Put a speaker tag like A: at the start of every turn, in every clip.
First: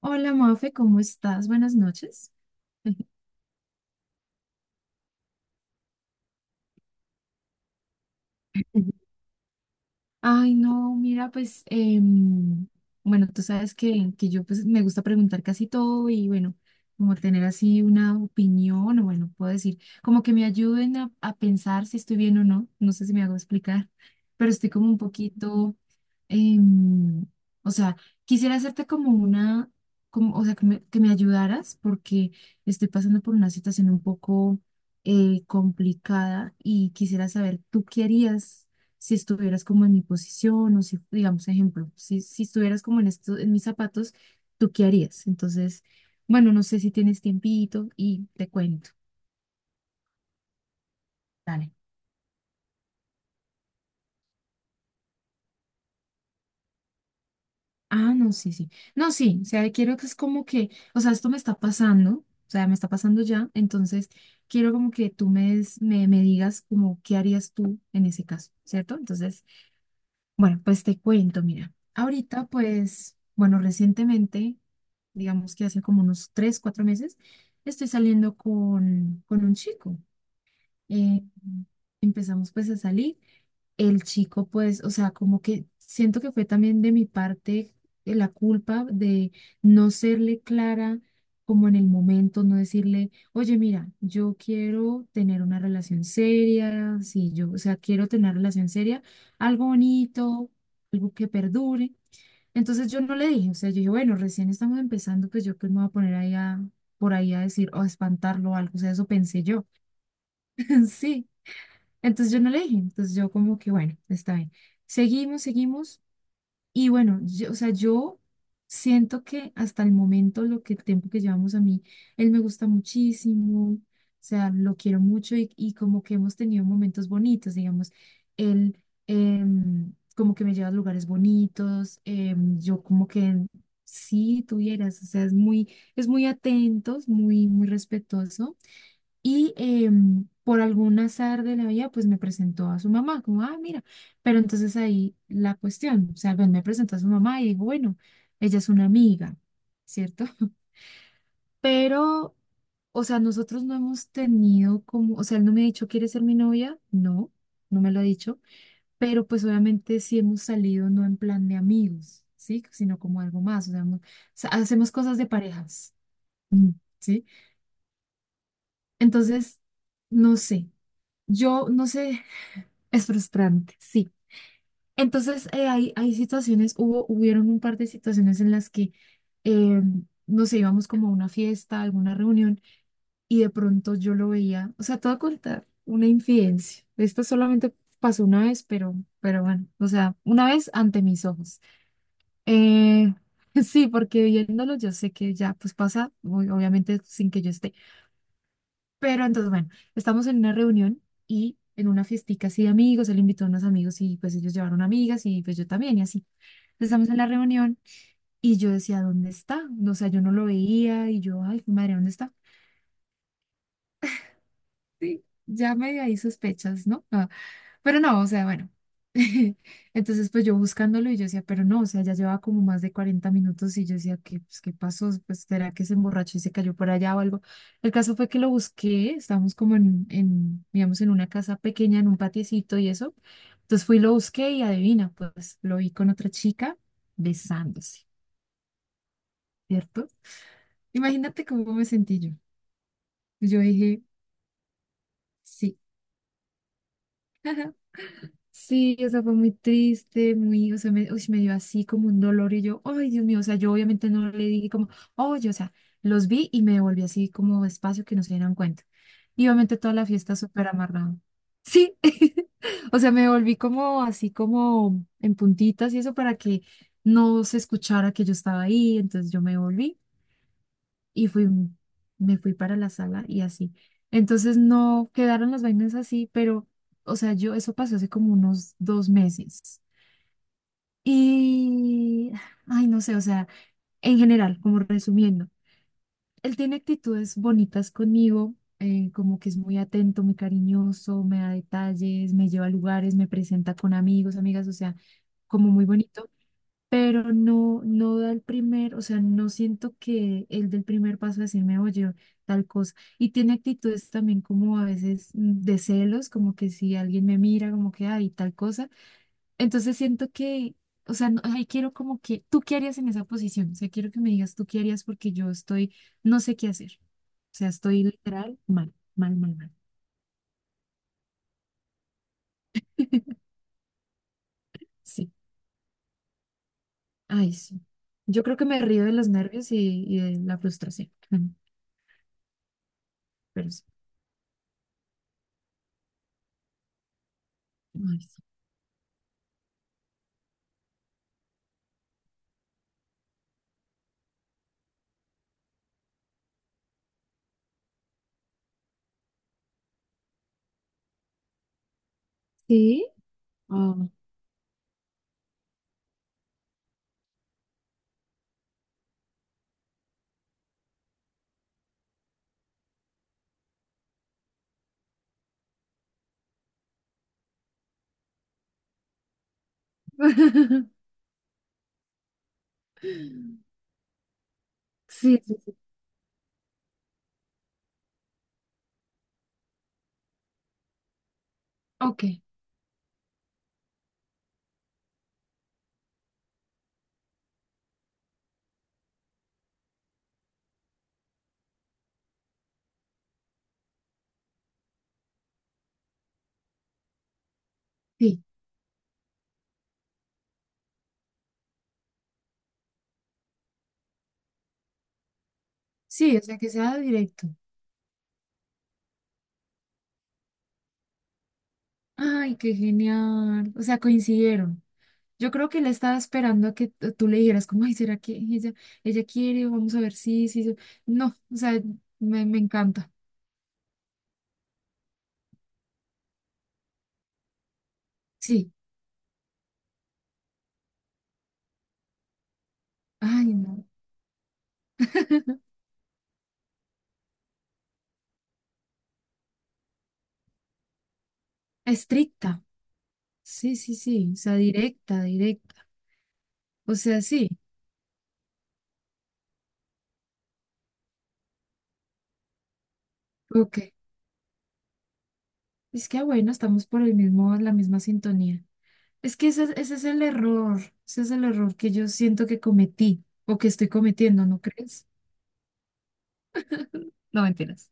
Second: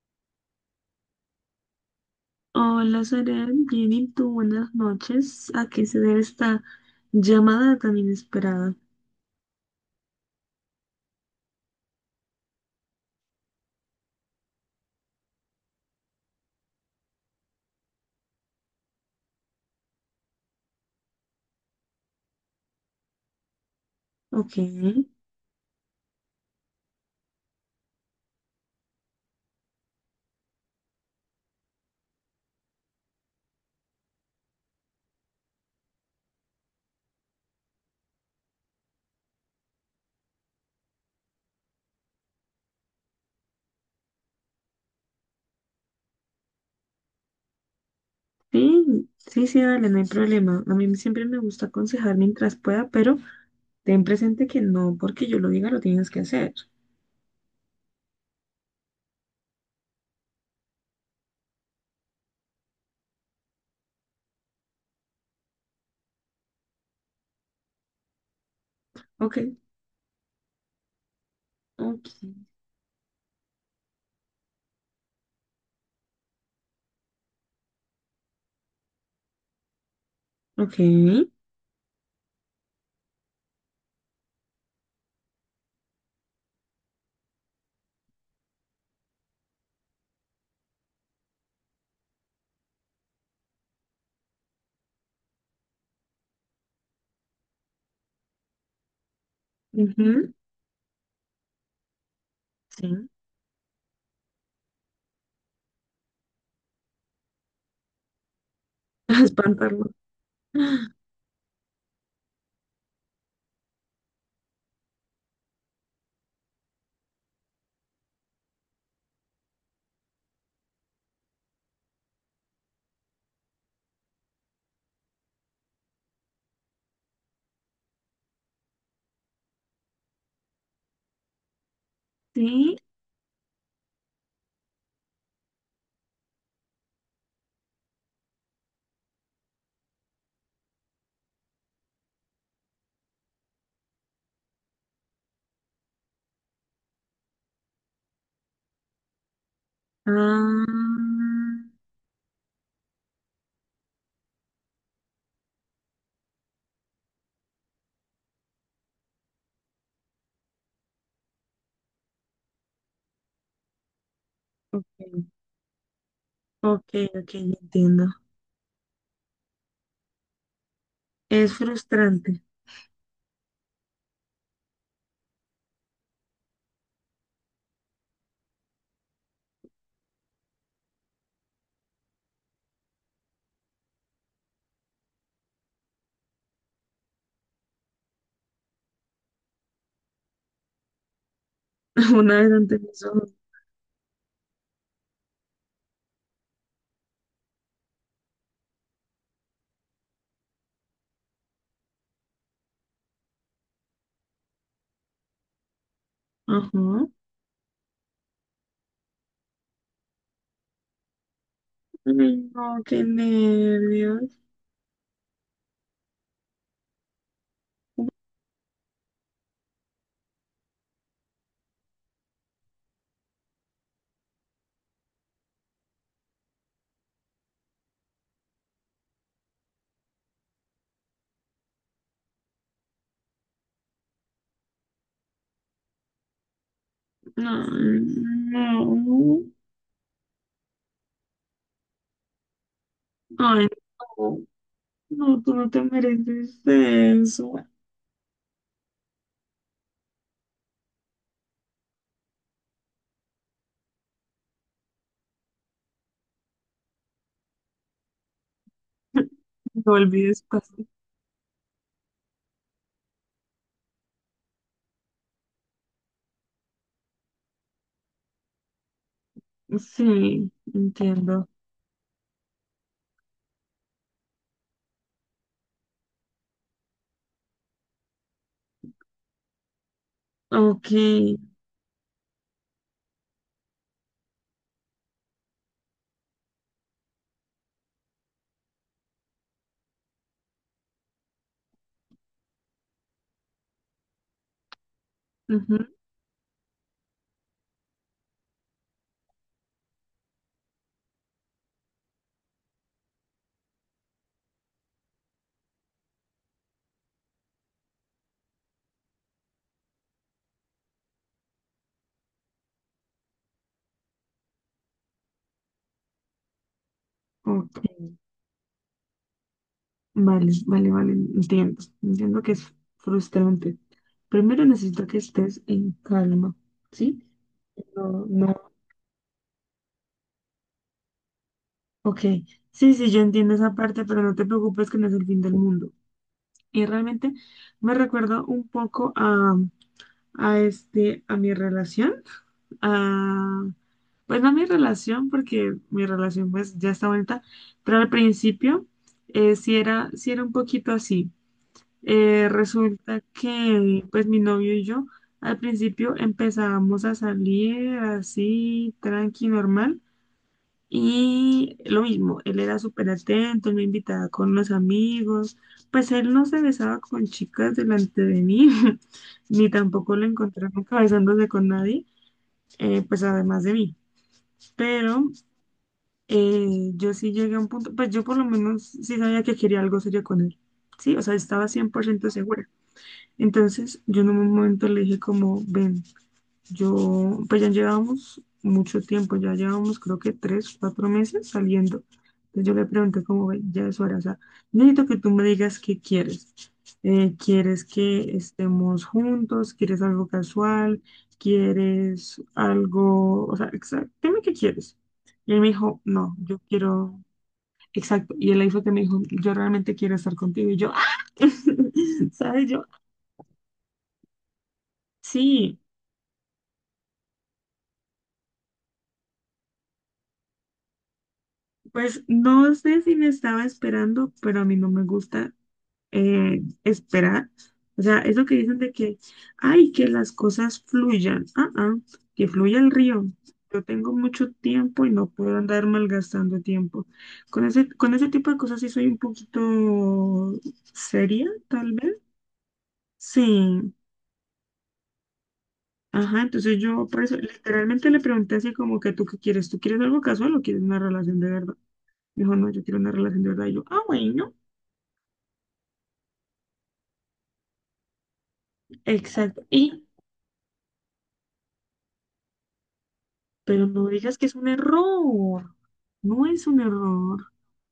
A: Hola Mafe, ¿cómo estás? Buenas noches.
B: Hola, Serén, bien y tú, buenas noches. ¿A qué se debe esta llamada tan inesperada?
A: Ujú. Ay, no, mira, pues, bueno, tú sabes que yo pues me gusta preguntar casi todo y bueno, como tener así una opinión o bueno, puedo decir, como que me ayuden a pensar si estoy bien o no, no sé si me hago explicar, pero
B: Ok,
A: estoy como un
B: sí,
A: poquito, em, o sea, quisiera hacerte como una, como, o sea, que me ayudaras porque estoy pasando por una situación un poco complicada y quisiera saber, ¿tú qué harías? Si estuvieras como en mi posición o si, digamos, ejemplo, si estuvieras como en esto, en mis zapatos, ¿tú qué harías? Entonces, bueno, no sé si tienes tiempito y te cuento.
B: sí, sí, dale, no hay problema. A mí siempre me gusta
A: Dale.
B: aconsejar mientras pueda, pero ten presente que no porque yo lo diga lo tienes que hacer.
A: Ah, no, sí, sí. No, sí, o sea, quiero que es como que, o sea, esto me está pasando, o sea, me está pasando ya, entonces quiero como que me, me digas como qué harías tú en ese caso, ¿cierto?
B: Ok,
A: Entonces, bueno, pues te cuento, mira,
B: ok,
A: ahorita pues, bueno, recientemente digamos que hace como unos tres, cuatro meses, estoy saliendo con un chico.
B: ok,
A: Eh, empezamos pues a salir. El chico pues, o sea, como que siento que fue también de mi parte la culpa de no serle clara como en el momento, no decirle, oye, mira, yo quiero tener una relación seria, sí, yo, o sea, quiero tener una relación seria, algo
B: ujú,
A: bonito, algo que perdure. Entonces yo
B: sí,
A: no le dije, o sea, yo dije, bueno, recién estamos empezando, pues yo pues me voy a poner ahí a, por ahí a decir, o a espantarlo o algo, o sea, eso pensé yo.
B: espantarlo.
A: Sí, entonces yo no le dije, entonces yo como que, bueno, está bien. Seguimos, seguimos. Y bueno, yo, o sea, yo siento que hasta el momento, lo que el tiempo que llevamos a mí, él me gusta muchísimo, o sea, lo quiero mucho y como que hemos tenido momentos bonitos, digamos, él como que me lleva a lugares bonitos,
B: Sí,
A: yo como que sí tuvieras, o sea, es muy atento, es muy, muy respetuoso. Y por algún azar de la vida, pues me presentó a su mamá, como, ah, mira, pero entonces ahí la cuestión, o sea, pues me presentó a su mamá y digo, bueno, ella es una amiga, ¿cierto?
B: ah,
A: Pero, o sea, nosotros no hemos tenido como, o sea, él no me ha dicho, ¿quieres ser mi novia? No, no me lo ha dicho, pero pues obviamente sí hemos salido no en plan de amigos, ¿sí? Sino como algo más, o sea, hemos- o sea, hacemos
B: ok,
A: cosas de parejas, mm,
B: ok,
A: ¿sí?
B: ok, entiendo.
A: Entonces, no sé,
B: Es
A: yo no sé,
B: frustrante.
A: es frustrante, sí. Entonces, hay situaciones, hubo, hubieron un par de situaciones en las que, eh, no sé, íbamos como a una fiesta, a alguna reunión, y de pronto yo lo veía, o sea, te voy a contar una infidencia. Esto solamente pasó una vez, pero bueno, o sea, una vez ante mis ojos.
B: Una vez antes de eso,
A: Eh, sí, porque viéndolo yo sé que ya, pues pasa, obviamente sin que yo esté pero entonces, bueno, estamos en una reunión y en una fiestica así de amigos, él invitó a unos amigos y pues ellos llevaron amigas y pues yo también y así. Entonces,
B: ajá.
A: estamos en la reunión y yo decía, ¿dónde está? O sea, yo no lo veía y yo, ay, madre, ¿dónde está?
B: Ay, no, qué nervios.
A: Sí, ya medio ahí sospechas, ¿no? Ah, pero no, o sea, bueno. Entonces, pues yo buscándolo y yo decía, pero no, o sea, ya llevaba como más de 40 minutos y yo decía, ¿qué, pues, qué pasó? Pues será que se emborrachó y se cayó por allá o algo. El caso fue que lo busqué, estábamos como digamos, en una casa pequeña, en un patiecito y eso. Entonces fui y lo busqué y adivina, pues lo vi con otra chica
B: No,
A: besándose,
B: no.
A: ¿cierto? Imagínate cómo me sentí yo. Yo
B: Ay,
A: dije,
B: no. No, tú no
A: sí.
B: te mereces eso.
A: Sí, o sea, fue muy triste, muy, o sea, me, uy, me dio así como un dolor y yo, ay, Dios mío, o sea, yo obviamente no le dije como, oye, o sea, los vi y me devolví así como espacio que no se dieran cuenta. Y obviamente
B: No
A: toda la fiesta
B: olvides
A: súper
B: pasar.
A: amarrada. Sí, o sea, me volví como así como en puntitas y eso para que no se escuchara que yo estaba ahí, entonces yo me volví
B: Sí,
A: y fui,
B: entiendo.
A: me fui para la sala y así. Entonces no quedaron las vainas así, pero, o sea, yo, eso pasó hace como unos dos meses.
B: Ok.
A: Y, ay, no sé, o sea, en general, como resumiendo, él tiene actitudes bonitas conmigo, como que es muy atento, muy cariñoso, me da detalles, me lleva a lugares, me presenta con amigos, amigas, o sea, como muy
B: Ujú,
A: bonito pero no, no da el primer, o sea, no siento que él del primer paso a decirme, oye, tal cosa. Y tiene actitudes también como a veces mm, de celos, como que si alguien me mira, como que, ay, tal cosa. Entonces siento que, o sea, no, ay, quiero como que, ¿tú qué harías en esa posición? O sea, quiero que me digas, ¿tú qué harías? Porque yo estoy, no sé qué hacer. O sea,
B: ok.
A: estoy literal mal, mal, mal, mal.
B: Vale, vale, vale. Entiendo. Entiendo que es frustrante. Primero necesito que
A: Sí,
B: estés en calma. ¿Sí?
A: ay, sí.
B: No,
A: Yo
B: no.
A: creo que me río de los nervios y de la frustración. Bueno,
B: Ok. Sí, sí, yo entiendo
A: pero
B: esa
A: sí.
B: parte, pero no te preocupes que no es el fin del mundo. Y realmente me
A: Ay,
B: recuerda
A: sí.
B: un poco a este, a mi relación, a, pues no a mi relación, porque mi relación pues ya está bonita, pero al principio sí era un poquito así.
A: ¿Sí?
B: Resulta que
A: Oh.
B: pues mi novio y yo al principio empezábamos a salir así, tranqui, normal. Y lo mismo, él era súper atento, él me invitaba con los amigos, pues él no se besaba con chicas delante de mí, ni tampoco lo encontré nunca besándose con nadie, pues además de mí. Pero
A: Sí, sí, sí.
B: yo sí llegué a un punto, pues yo por lo menos sí sabía que quería algo serio con él, sí, o sea, estaba cien por
A: Ok,
B: ciento segura. Entonces yo en un momento le dije como, ven. Yo, pues ya llevábamos mucho tiempo, ya llevábamos creo que 3, 4 meses saliendo. Entonces yo le pregunté como, "Ve, ya es hora, o sea, necesito que tú me digas qué quieres. ¿Quieres que
A: sí.
B: estemos juntos? ¿Quieres algo casual? ¿Quieres algo? O sea, exacto, dime qué quieres. Y él me dijo, no,
A: Sí, o
B: yo
A: sea, que sea
B: quiero,
A: directo.
B: exacto. Y él ahí fue que me dijo, yo realmente quiero estar contigo. Y yo, ¡ah!
A: Ay,
B: ¿sabes?
A: qué
B: Yo,
A: genial. O sea, coincidieron. Yo creo
B: sí.
A: que él estaba esperando a que tú le dijeras, como, ay, ¿será que ella quiere? Vamos a ver si, sí, sí. No, o sea,
B: Pues
A: me
B: no sé
A: encanta.
B: si me estaba esperando, pero a mí no me gusta esperar. O sea, eso que
A: Sí.
B: dicen de que, ay, que las cosas fluyan. Que fluya el río.
A: Ay,
B: Yo
A: no.
B: tengo mucho tiempo y no puedo andar malgastando tiempo. Con ese tipo de cosas sí soy un poquito seria, tal vez.
A: Estricta. Sí,
B: Sí.
A: sí, sí. O sea, directa, directa.
B: Ajá, entonces
A: O
B: yo
A: sea,
B: por eso
A: sí.
B: literalmente le pregunté así como que tú qué quieres, ¿tú quieres algo casual o quieres una relación de verdad? Dijo, no, yo quiero una relación de verdad. Y
A: Ok.
B: yo, ah, bueno.
A: Es que, ah, bueno, estamos por el mismo, la misma sintonía. Es que
B: Exacto.
A: ese
B: Y,
A: es el error, ese es el error que yo siento que cometí o que
B: pero
A: estoy
B: no digas
A: cometiendo,
B: que es
A: ¿no
B: un
A: crees?
B: error. No es un
A: No,
B: error.
A: mentiras.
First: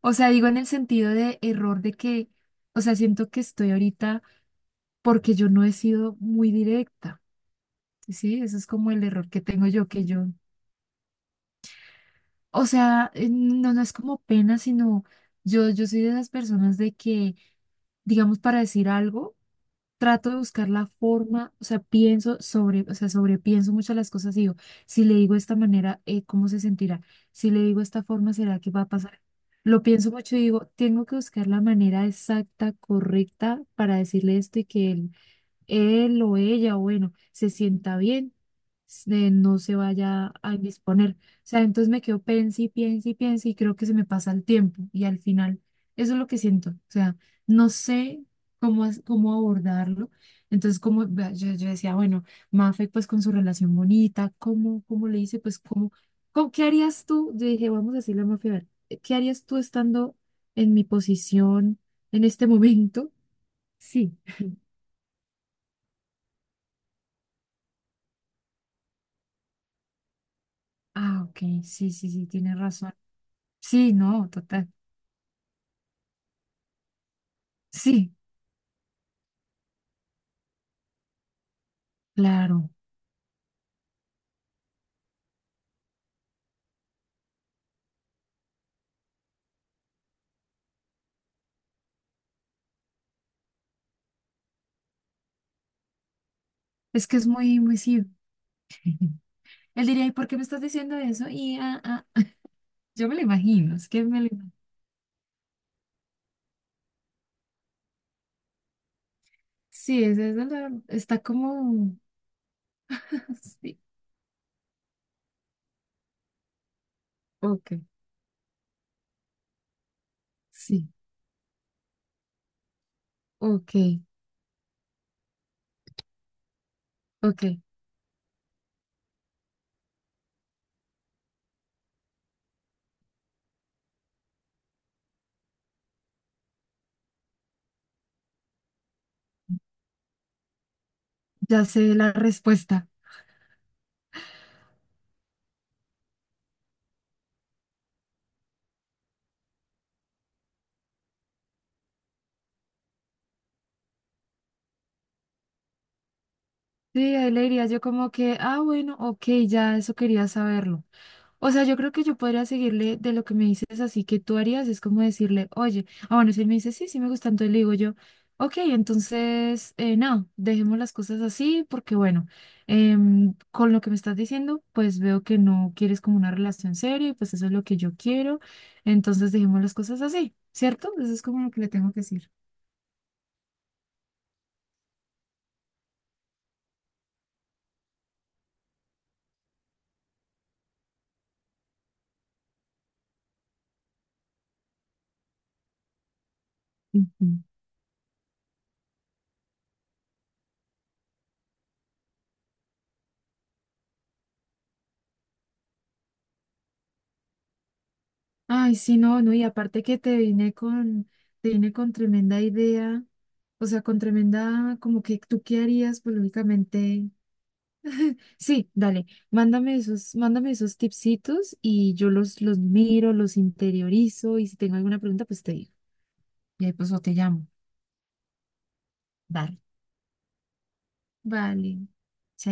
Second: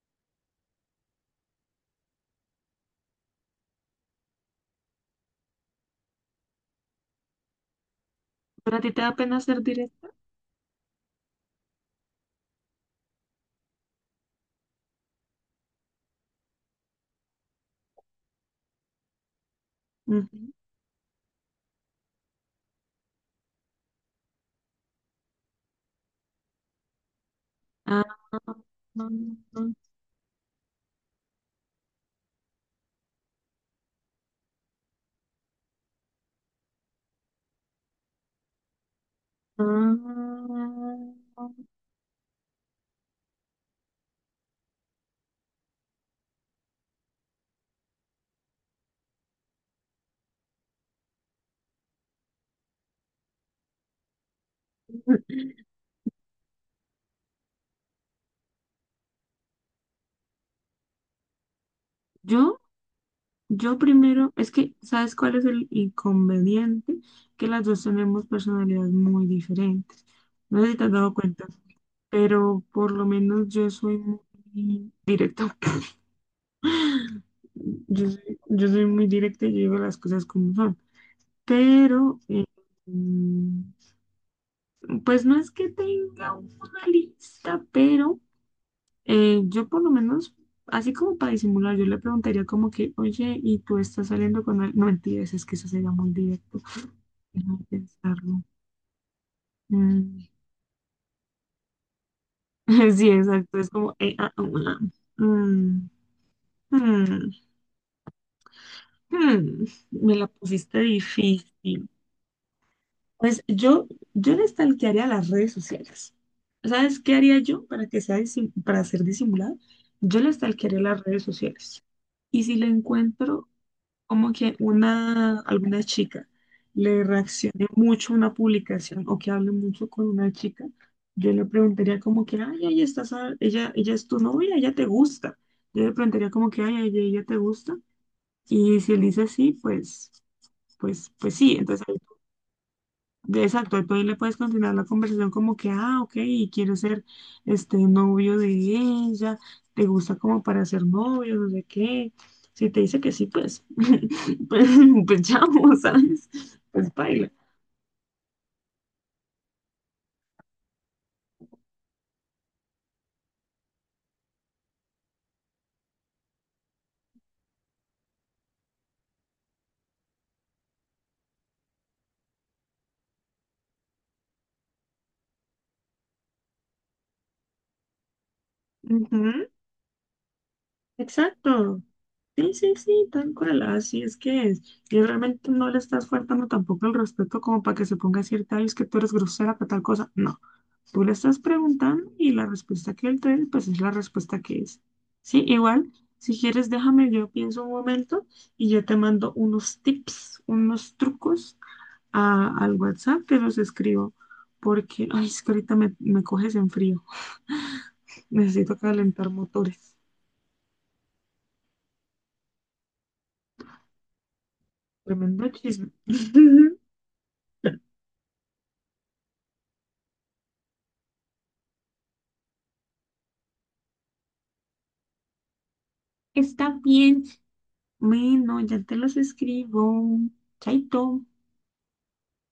A: O sea, digo en el sentido de error de que, o sea, siento que estoy ahorita porque yo no he sido muy directa, ¿sí? Eso es
B: ¿Pero a ti
A: como
B: te
A: el
B: da
A: error que
B: pena ser
A: tengo yo, que
B: directa?
A: yo, o sea, no, no es como pena, sino yo soy de esas personas de que, digamos, para decir algo. Trato de
B: Ujú.
A: buscar la forma, o sea, pienso sobre, o sea, sobrepienso muchas las cosas y digo, si le digo de esta manera, ¿cómo se sentirá? Si le digo de esta
B: Ah,
A: forma, ¿será que va a pasar? Lo pienso mucho y digo, tengo que buscar la manera exacta, correcta para decirle esto y que él o ella, bueno, se sienta bien, no se vaya a indisponer. O
B: ah.
A: sea, entonces me quedo pensando y pienso y pienso y creo que se me pasa el tiempo y al final eso es lo que siento. O sea, no sé cómo, cómo abordarlo. Entonces, como vea, yo decía, bueno, Mafe, pues con su relación bonita, ¿cómo le hice? Pues, ¿qué harías tú? Yo dije, vamos a decirle a Mafe, a ver, ¿qué harías tú estando en mi posición en este
B: Yo,
A: momento?
B: yo
A: Sí.
B: primero, es que, ¿sabes cuál es el inconveniente? Que las dos tenemos personalidades muy diferentes. No sé si te has dado
A: Ah, ok,
B: cuenta,
A: sí, sí, sí, tienes
B: pero por
A: razón.
B: lo menos yo
A: Sí,
B: soy
A: no, total.
B: muy directa.
A: Sí,
B: Yo soy muy directa y yo digo las cosas como son. Pero
A: claro.
B: mm, pues no es que tenga una lista, pero yo por lo menos, así como para disimular, yo le preguntaría como que, oye, ¿y tú estás saliendo con él? No mentiras, es que eso sería muy directo.
A: Es que es
B: Déjame
A: muy, muy sí.
B: pensarlo.
A: Él diría, ¿y
B: Mm,
A: por qué me estás diciendo eso? Y ah, ah, ah". Yo
B: sí,
A: me lo
B: exacto, es
A: imagino, es
B: como,
A: que me lo imagino.
B: mm, mm, mm,
A: Sí,
B: me la
A: es
B: pusiste
A: de está
B: difícil.
A: como.
B: Pues
A: Sí,
B: yo le stalkearía las redes sociales. ¿Sabes qué haría yo
A: ok,
B: para ser disimulado? Yo le stalkearía
A: sí,
B: las redes sociales. Y si le encuentro
A: ok,
B: como que alguna chica le
A: ok.
B: reaccione mucho a una publicación o que hable mucho con una chica, yo le preguntaría como que, ay, ella, ella es tu novia, ella te gusta. Yo le preguntaría como que, ay, ella te gusta. Y si él dice sí, pues sí.
A: Ya
B: Entonces
A: sé la respuesta.
B: exacto, tú ahí le puedes continuar la conversación como que, ah, ok, quiero ser este novio de ella, te gusta como para ser novio, no sé qué. Si te dice que sí, pues, pues, pues chao, ¿sabes? Pues
A: Sí,
B: baila.
A: ahí le diría yo como que, ah, bueno, ok, ya eso quería saberlo. O sea, yo creo que yo podría seguirle de lo que me dices así que tú harías, es como decirle, oye, ah, bueno, si él me dice, sí, sí me gusta, entonces le digo yo, ok, entonces, no, dejemos las cosas así porque, bueno, con lo que me estás diciendo, pues veo que no quieres como una relación seria y pues eso es lo que yo quiero, entonces dejemos las cosas así, ¿cierto? Eso es como lo que le
B: Exacto.
A: tengo que decir.
B: Sí, sí, sí, tal cual. Así es que es. Y realmente no le estás faltando tampoco el respeto como para que se ponga a decirte, "Ay, es que tú eres grosera para tal cosa. No. Tú le estás preguntando y la respuesta que él te dé, pues es la respuesta que es. Sí, igual, si quieres, déjame,
A: Ujú.
B: yo pienso un momento y yo te mando unos tips, unos trucos al WhatsApp, te los escribo. Porque, ay, es que ahorita me coges en frío. Necesito
A: Ay, sí, no,
B: calentar
A: no, y
B: motores.
A: aparte que te vine con tremenda idea, o sea, con tremenda, como que tú
B: Tremendo
A: qué
B: chisme.
A: harías, pues lógicamente, sí, dale, mándame esos tipsitos y yo los miro, los interiorizo y si tengo alguna pregunta, pues te digo, y ahí
B: Está
A: pues o te
B: bien.
A: llamo,
B: Bueno, ya te los
A: dale,
B: escribo. Chaito.
A: vale, chaito.